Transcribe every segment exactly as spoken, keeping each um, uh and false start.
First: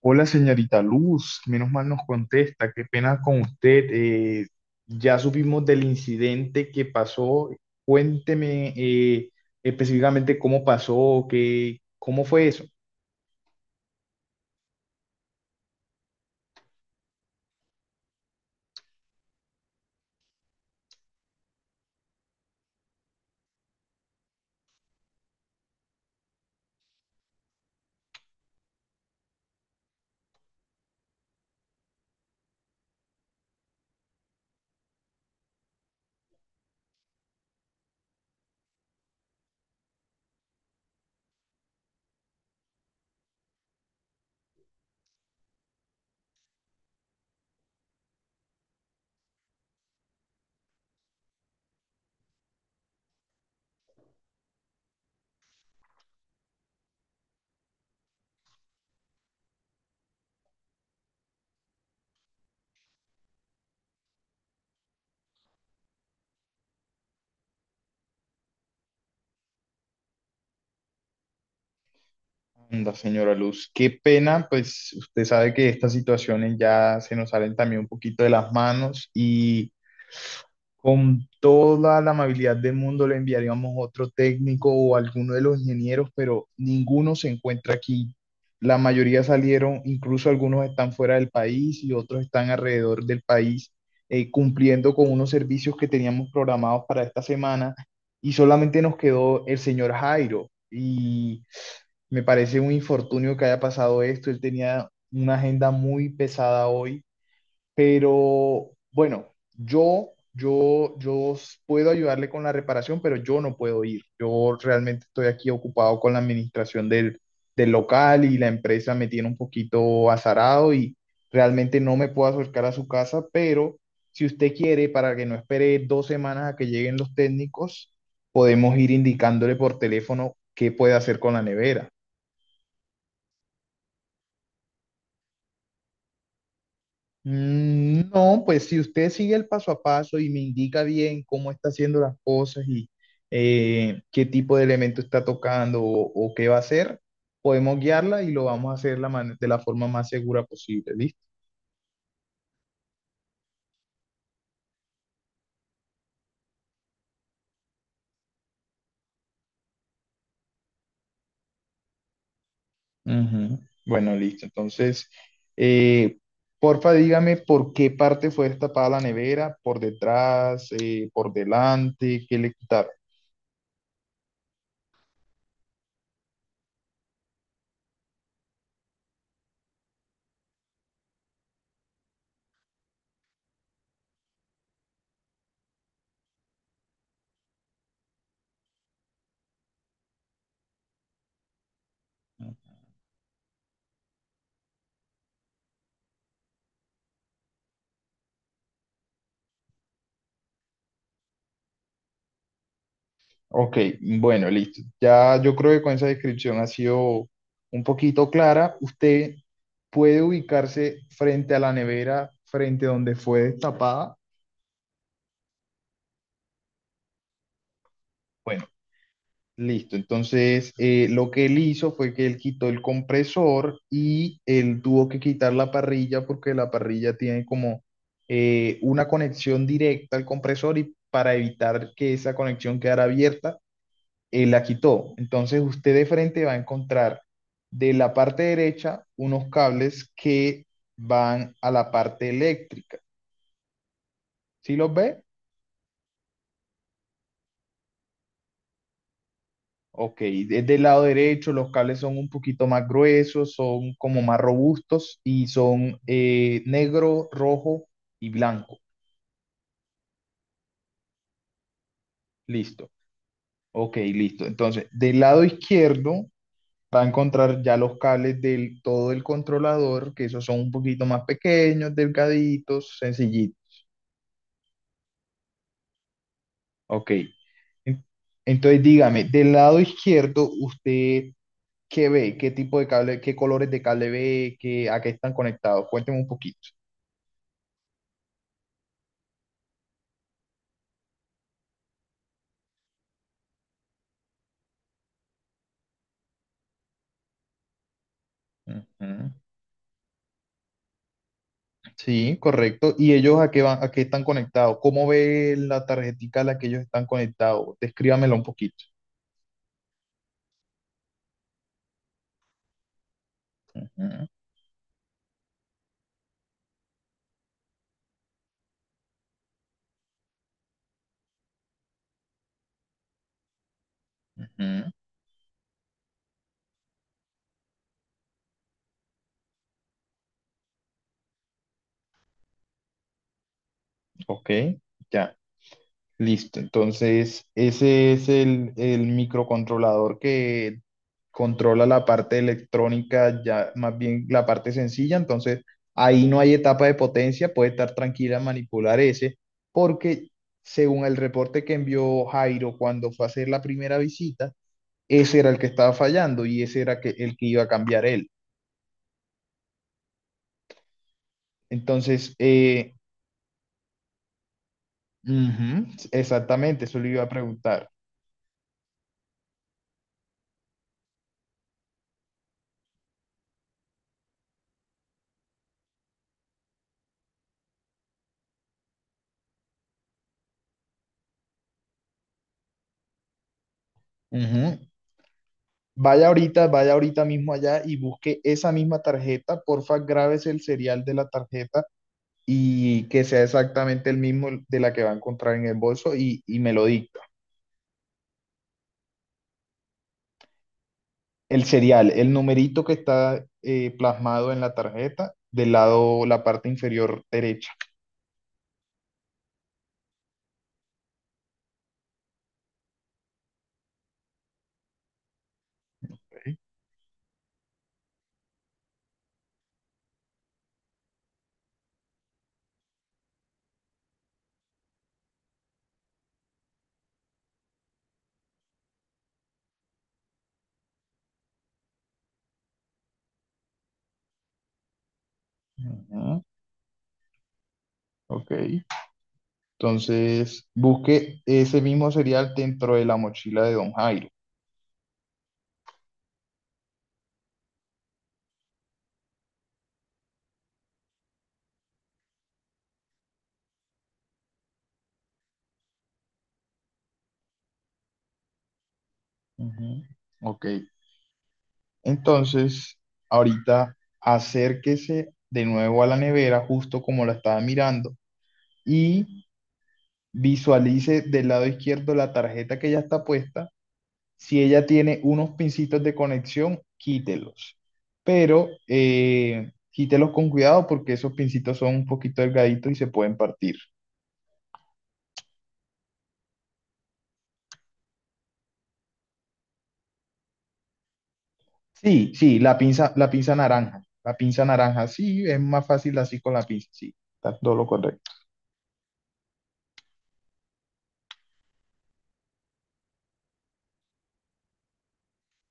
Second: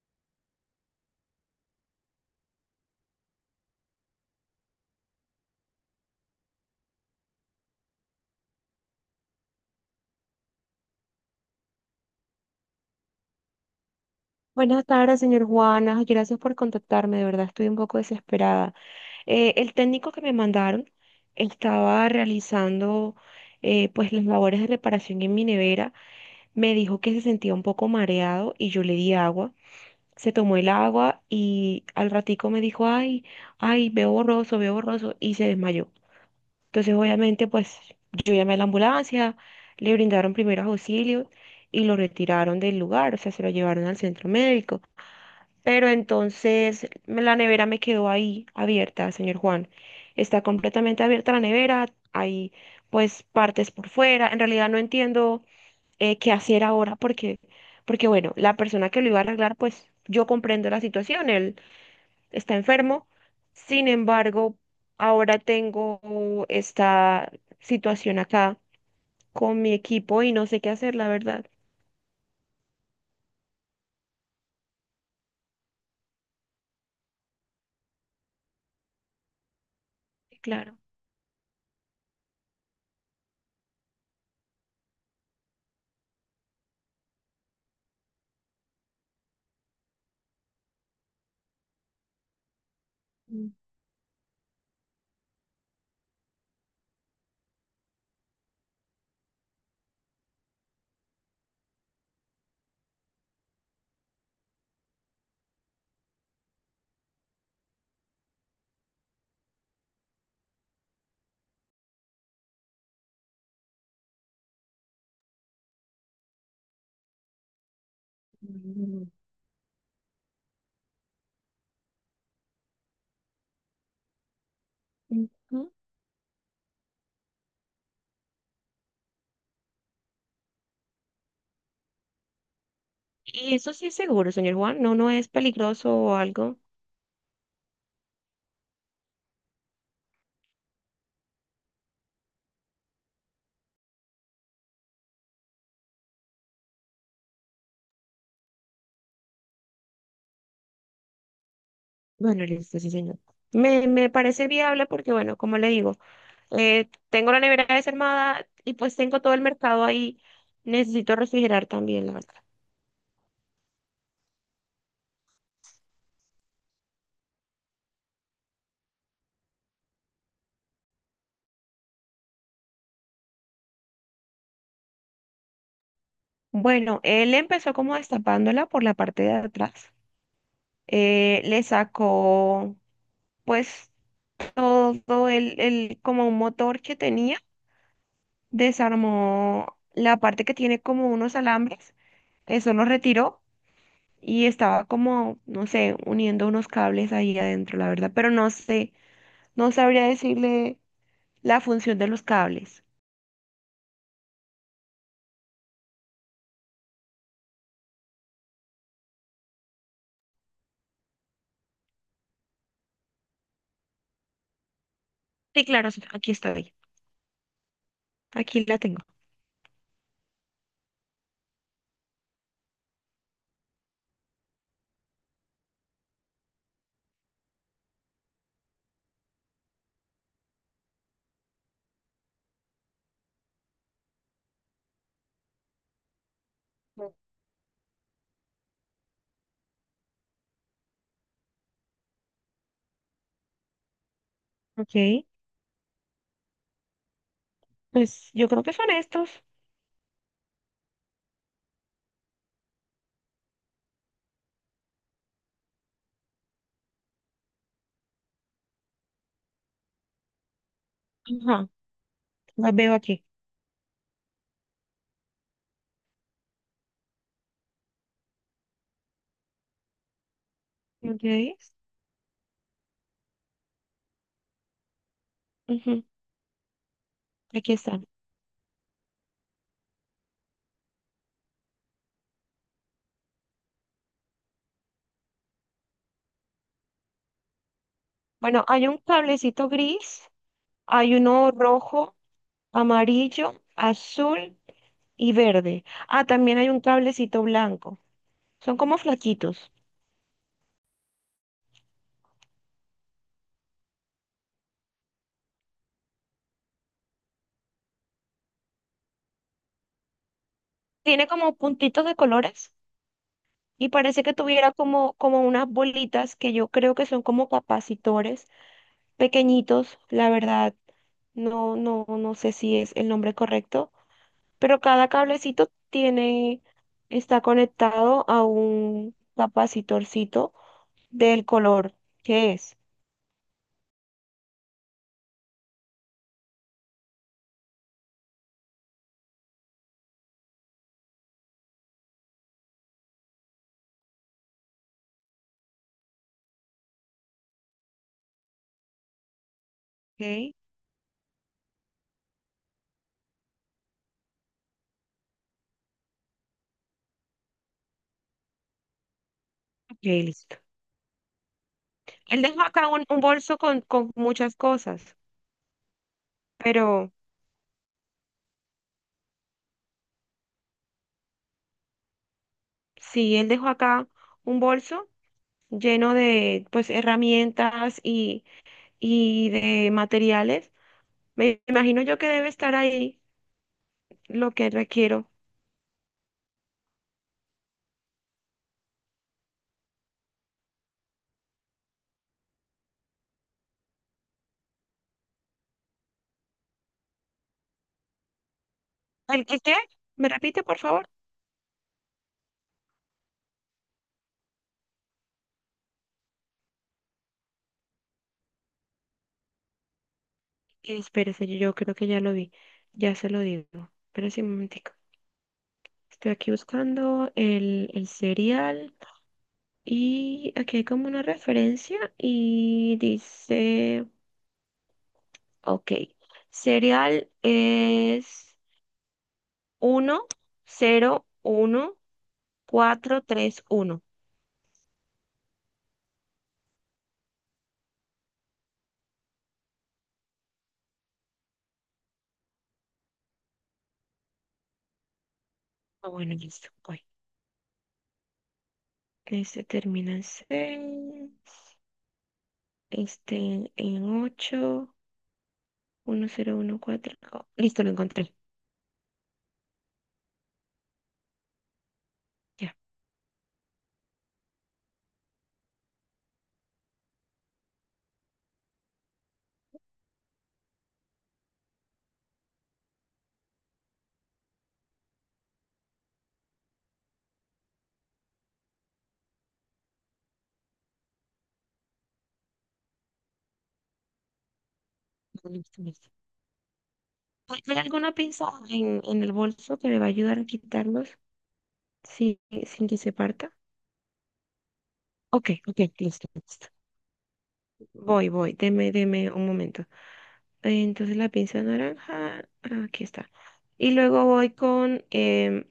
Hola, señorita Luz, menos mal nos contesta, qué pena con usted. Eh, ya supimos del incidente que pasó. Cuénteme, eh, específicamente cómo pasó, qué, cómo fue eso. Buenas tardes, señor Juana. Gracias por contactarme. De verdad, estoy un poco desesperada. Eh, el técnico que me mandaron estaba realizando, eh, pues, las labores de reparación en mi nevera. Me dijo que se sentía un poco mareado y yo le di agua. Se tomó el agua y al ratico me dijo, ay, ay, veo borroso, veo borroso, y se desmayó. Entonces, obviamente, pues yo llamé a la ambulancia, le brindaron primeros auxilios y lo retiraron del lugar, o sea, se lo llevaron al centro médico. Pero entonces me- la nevera me quedó ahí abierta, señor Juan. Está completamente abierta la nevera, hay pues partes por fuera. En realidad no entiendo eh, qué hacer ahora porque, porque bueno, la persona que lo iba a arreglar, pues yo comprendo la situación, él está enfermo. Sin embargo, ahora tengo esta situación acá con mi equipo y no sé qué hacer, la verdad. Anda, señora Luz, qué pena, pues usted sabe que estas situaciones ya se nos salen también un poquito de las manos. Y Claro. con toda la amabilidad del mundo le enviaríamos otro técnico o alguno de los ingenieros, pero ninguno se encuentra aquí. La mayoría salieron, incluso algunos están fuera del país y otros están alrededor del país, eh, cumpliendo con unos servicios que teníamos programados para esta semana, y solamente nos quedó el señor Jairo. Y me parece un infortunio que haya pasado esto. Él tenía una agenda muy pesada hoy, pero bueno, yo, yo, yo s- puedo ayudarle con la reparación, pero yo no puedo ir. Yo realmente estoy aquí ocupado con la administración del, del local, y la empresa me tiene un poquito azarado y realmente no me puedo acercar a su casa, pero si usted quiere, para que no Ujú. espere dos semanas a que lleguen los técnicos, podemos ir indicándole por teléfono qué puede hacer con la nevera. ¿Y eso sí es seguro, señor Juan, no, no es peligroso o algo? Mm, no, pues si usted sigue el paso a paso y me indica bien cómo está haciendo las cosas y eh, qué tipo de elemento está tocando o, o qué va a hacer, podemos guiarla y lo vamos a hacer la man- de la forma más segura posible, ¿listo? Bueno, listo, sí, señor. Me, me parece viable porque, bueno, como le digo, eh, tengo la nevera desarmada y pues tengo todo el mercado ahí. Necesito refrigerar también, la verdad. Ujú. Bueno, listo. Entonces, eh, porfa, dígame por qué parte fue destapada la nevera, por detrás, eh, por delante, qué le quitaron. Bueno, él empezó como destapándola por la parte de atrás. Eh, le sacó, pues, todo el, el, como un motor que tenía. Desarmó la parte que tiene como unos alambres. Eso lo retiró y estaba como, no sé, uniendo unos cables ahí adentro, la verdad, pero no sé, no sabría decirle la función de los cables. Ok, bueno, listo. Ya yo creo que con esa descripción ha sido un poquito clara. Usted puede ubicarse frente a la nevera, frente a donde fue destapada. Sí, claro, sí, aquí estoy, Bueno, aquí la tengo. listo. Entonces, eh, lo que él hizo fue que él quitó el compresor, y él tuvo que quitar la parrilla porque la parrilla tiene como eh, una conexión directa al compresor, y para evitar que esa conexión quedara abierta, eh, la quitó. Entonces usted de frente va a encontrar de la parte derecha unos cables que van a la parte eléctrica. ¿Sí los ve? Ok, pues yo creo que son estos. Ok, desde el lado derecho los cables son un poquito más gruesos, son como más robustos y son, eh, negro, rojo y blanco. Ajá, los Listo. veo aquí. Ok, listo. Entonces, del lado izquierdo va a encontrar ya los cables del todo el controlador, que esos son un poquito más Ok, pequeños, delgaditos, sencillitos. ujú, Ok. aquí En- están. Entonces dígame, del lado izquierdo, ¿usted qué ve? ¿Qué tipo de cable, qué colores de cable ve? ¿Qué, a qué están conectados? Cuénteme un poquito. Bueno, hay un cablecito gris, hay uno rojo, amarillo, azul y verde. Ah, también hay un cablecito blanco. Son como Ujú. flaquitos. Sí, correcto. ¿Y ellos a qué van, a qué están conectados? ¿Cómo ve la tarjetica a la que ellos están conectados? Descríbamela un poquito. Tiene como puntitos de colores, y parece Ujú, que tuviera como, como unas bolitas que yo creo que son como capacitores pequeñitos, la verdad, no, no, no sé si es el nombre correcto, pero ujú. cada cablecito tiene, está conectado a un capacitorcito del color que es. Ok, ya. Listo, entonces ese es el, el microcontrolador que controla la parte electrónica, ya más bien la parte sencilla. Entonces ahí no hay etapa de potencia, puede estar tranquila en manipular ese, porque Ok, según el reporte que envió Jairo cuando fue a hacer la primera visita, ese era el que estaba fallando y ese era que, el que iba a cambiar él. ok, listo. Entonces, Él dejó acá eh, un, un bolso con, con muchas cosas, ujú, exactamente, eso le pero iba a preguntar. sí, él dejó acá un bolso lleno de pues herramientas y y de materiales. Me imagino yo que debe estar ahí lo que Ujú. requiero. Vaya ahorita, vaya ahorita mismo allá y busque esa misma tarjeta. Porfa, grábese el serial de la tarjeta y que sea exactamente el mismo de la que va a encontrar en el bolso, y, y me lo dicta. ¿El, el qué? ¿Me repite, por favor? El serial, el numerito que está, eh, plasmado en la tarjeta del lado, la parte inferior derecha. Espérese, yo yo creo que ya lo vi. Ya se lo digo. Espérese un momentico. Estoy aquí buscando el, el serial y aquí hay como una referencia y dice, ok, serial es uno cero uno cuatro tres uno. Ujú. Ok. Entonces, busque ese mismo serial dentro de la mochila de Don Jairo. Ah, bueno, listo. Ok. Este termina en seis, este en ocho, mil catorce. Oh, listo, lo encontré. Ujú. Ok. Ya, Entonces, ahorita acérquese de nuevo a la nevera, justo como la estaba mirando, y visualice del lado izquierdo la tarjeta que ya está puesta. Si ella tiene unos pincitos de conexión, quítelos, pero eh, quítelos con cuidado porque esos pincitos son un poquito delgaditos y se pueden partir. listo, listo. ¿Hay hay alguna pinza en, en el bolso que me va a ayudar a quitarlos Sí, sin, sí, la sin que pinza, se la pinza parta? naranja, la pinza naranja, sí, Ok, es ok, más fácil listo, así con la listo. pinza, sí, está todo lo Voy, correcto. voy, deme, deme un momento. Eh, Entonces, la pinza naranja, aquí está. Y luego voy con em,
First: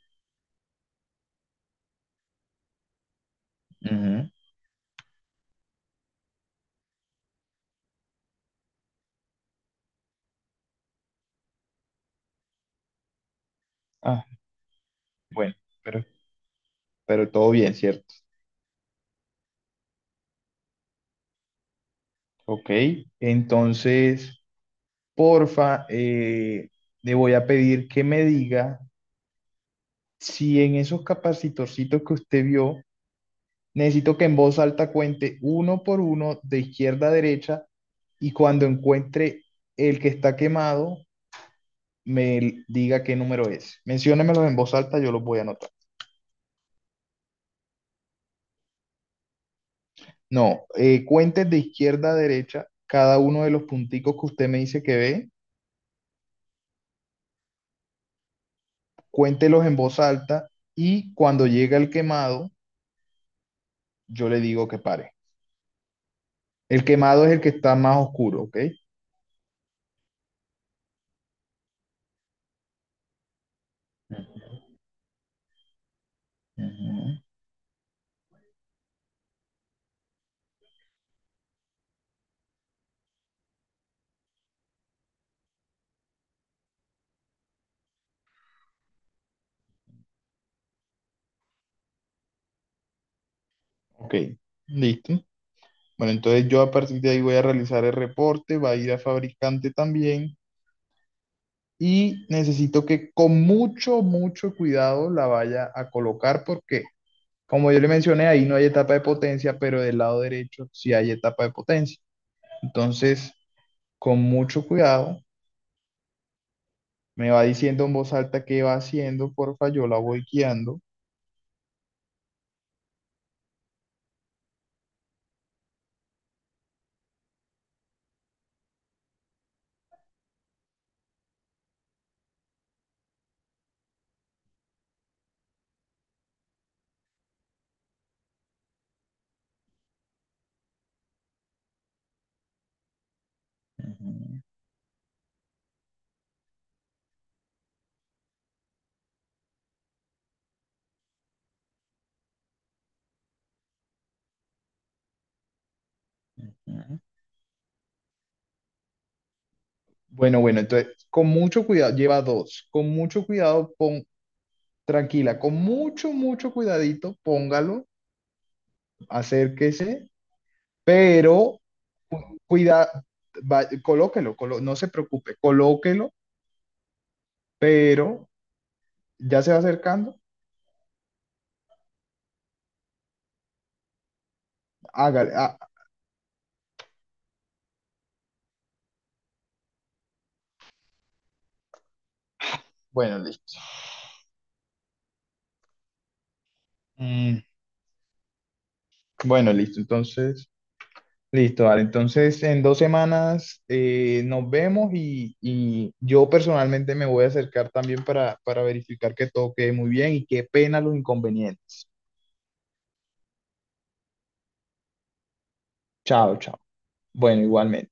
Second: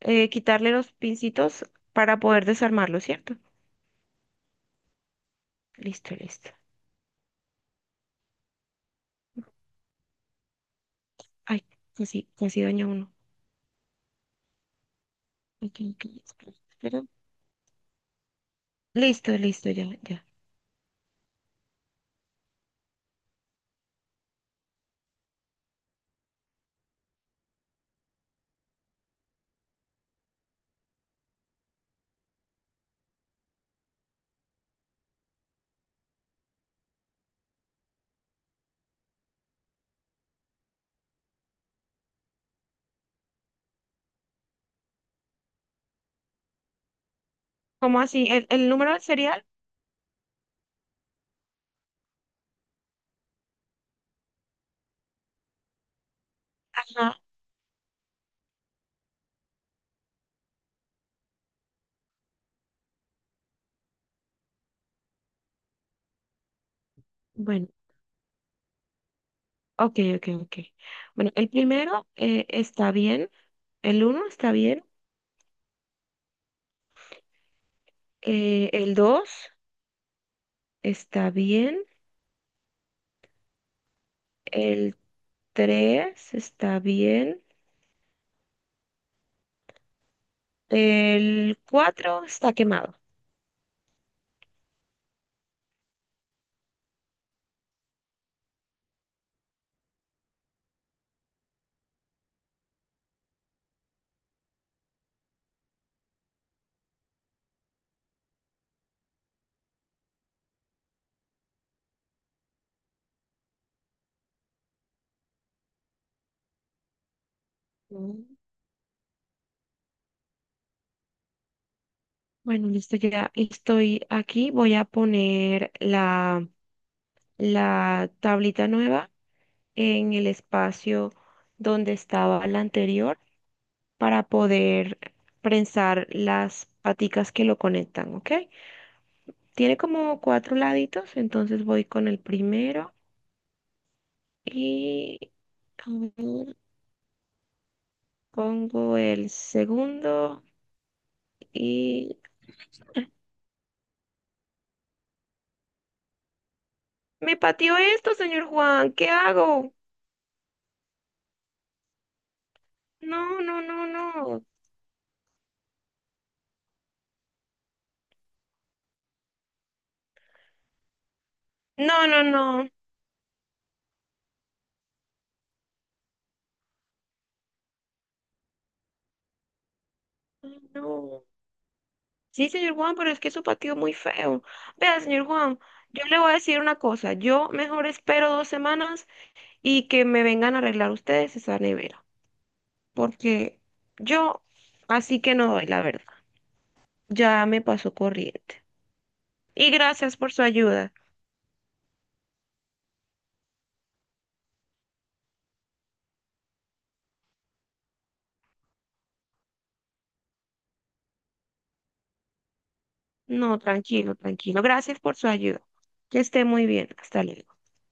eh, quitarle los pincitos para poder desarmarlo, ¿cierto? Ujú. Listo, listo. Ay, casi, casi daña uno. Ah, bueno, Ok, pero ok, espera, espera. pero todo bien, ¿cierto? Listo, listo, ya, ya. Ok, entonces, porfa, eh, le voy a pedir que me diga si en esos capacitorcitos que usted vio, necesito que en voz alta cuente uno por uno de izquierda a derecha, y cuando encuentre el que está quemado, me l- diga qué número es. Menciónemelos en voz alta, yo los voy a anotar. ¿Cómo así? ¿El, el número del serial? No, eh, cuente de izquierda a derecha cada uno de los punticos que usted me dice que ve, Ajá. cuéntelos en voz alta, y cuando llega el quemado, yo le digo que pare. El quemado es el que Bueno, está más oscuro, ¿ok? ok, ok, ok. Bueno, el primero, eh, está bien, el uno está bien, Ujú. eh, el dos está bien, el tres está bien, el cuatro está quemado. Ok, listo. Bueno, entonces yo a partir de ahí voy a realizar el reporte, va a ir a fabricante también, y necesito que con mucho, mucho cuidado la vaya a colocar porque, como yo le mencioné, ahí no hay etapa de potencia, pero del lado derecho sí hay etapa de potencia. Entonces, con mucho cuidado, me va diciendo en voz Mm. alta qué va haciendo, porfa, yo la voy guiando. Bueno, listo, ya estoy aquí. Voy a poner la, la tablita nueva en el espacio donde estaba la anterior para poder prensar las paticas que lo conectan, ¿ok? Tiene como cuatro laditos, entonces voy con el primero Ujú, y, a ver, pongo el segundo y ujú. me pateó esto, señor Juan, ¿qué hago? Bueno, bueno, entonces, con mucho cuidado, lleva dos. Con mucho No, no, cuidado, no, pon, no. tranquila, con mucho, mucho cuidadito, póngalo, acérquese, pero No, no, no. cuida, va- colóquelo, colo- no se preocupe, colóquelo, pero ya se va acercando, Ay, no. Sí, señor Juan, pero es que su patio es muy feo. Vea, señor hágale. Ah, Juan, yo le voy a decir una cosa. Yo mejor espero dos semanas y que me vengan a arreglar ustedes esa nevera. bueno, listo. Porque yo así que no doy, la verdad. Mm, Ya me pasó corriente. bueno, Y listo, gracias por su entonces. ayuda. Listo, vale. Entonces, en dos semanas, eh, nos vemos, y, y yo personalmente me voy a acercar también para, para verificar que todo quede muy bien, y qué pena los inconvenientes. No, tranquilo, tranquilo. Gracias por su ayuda. Que Chao, esté chao. muy bien. Hasta Bueno, luego. igualmente.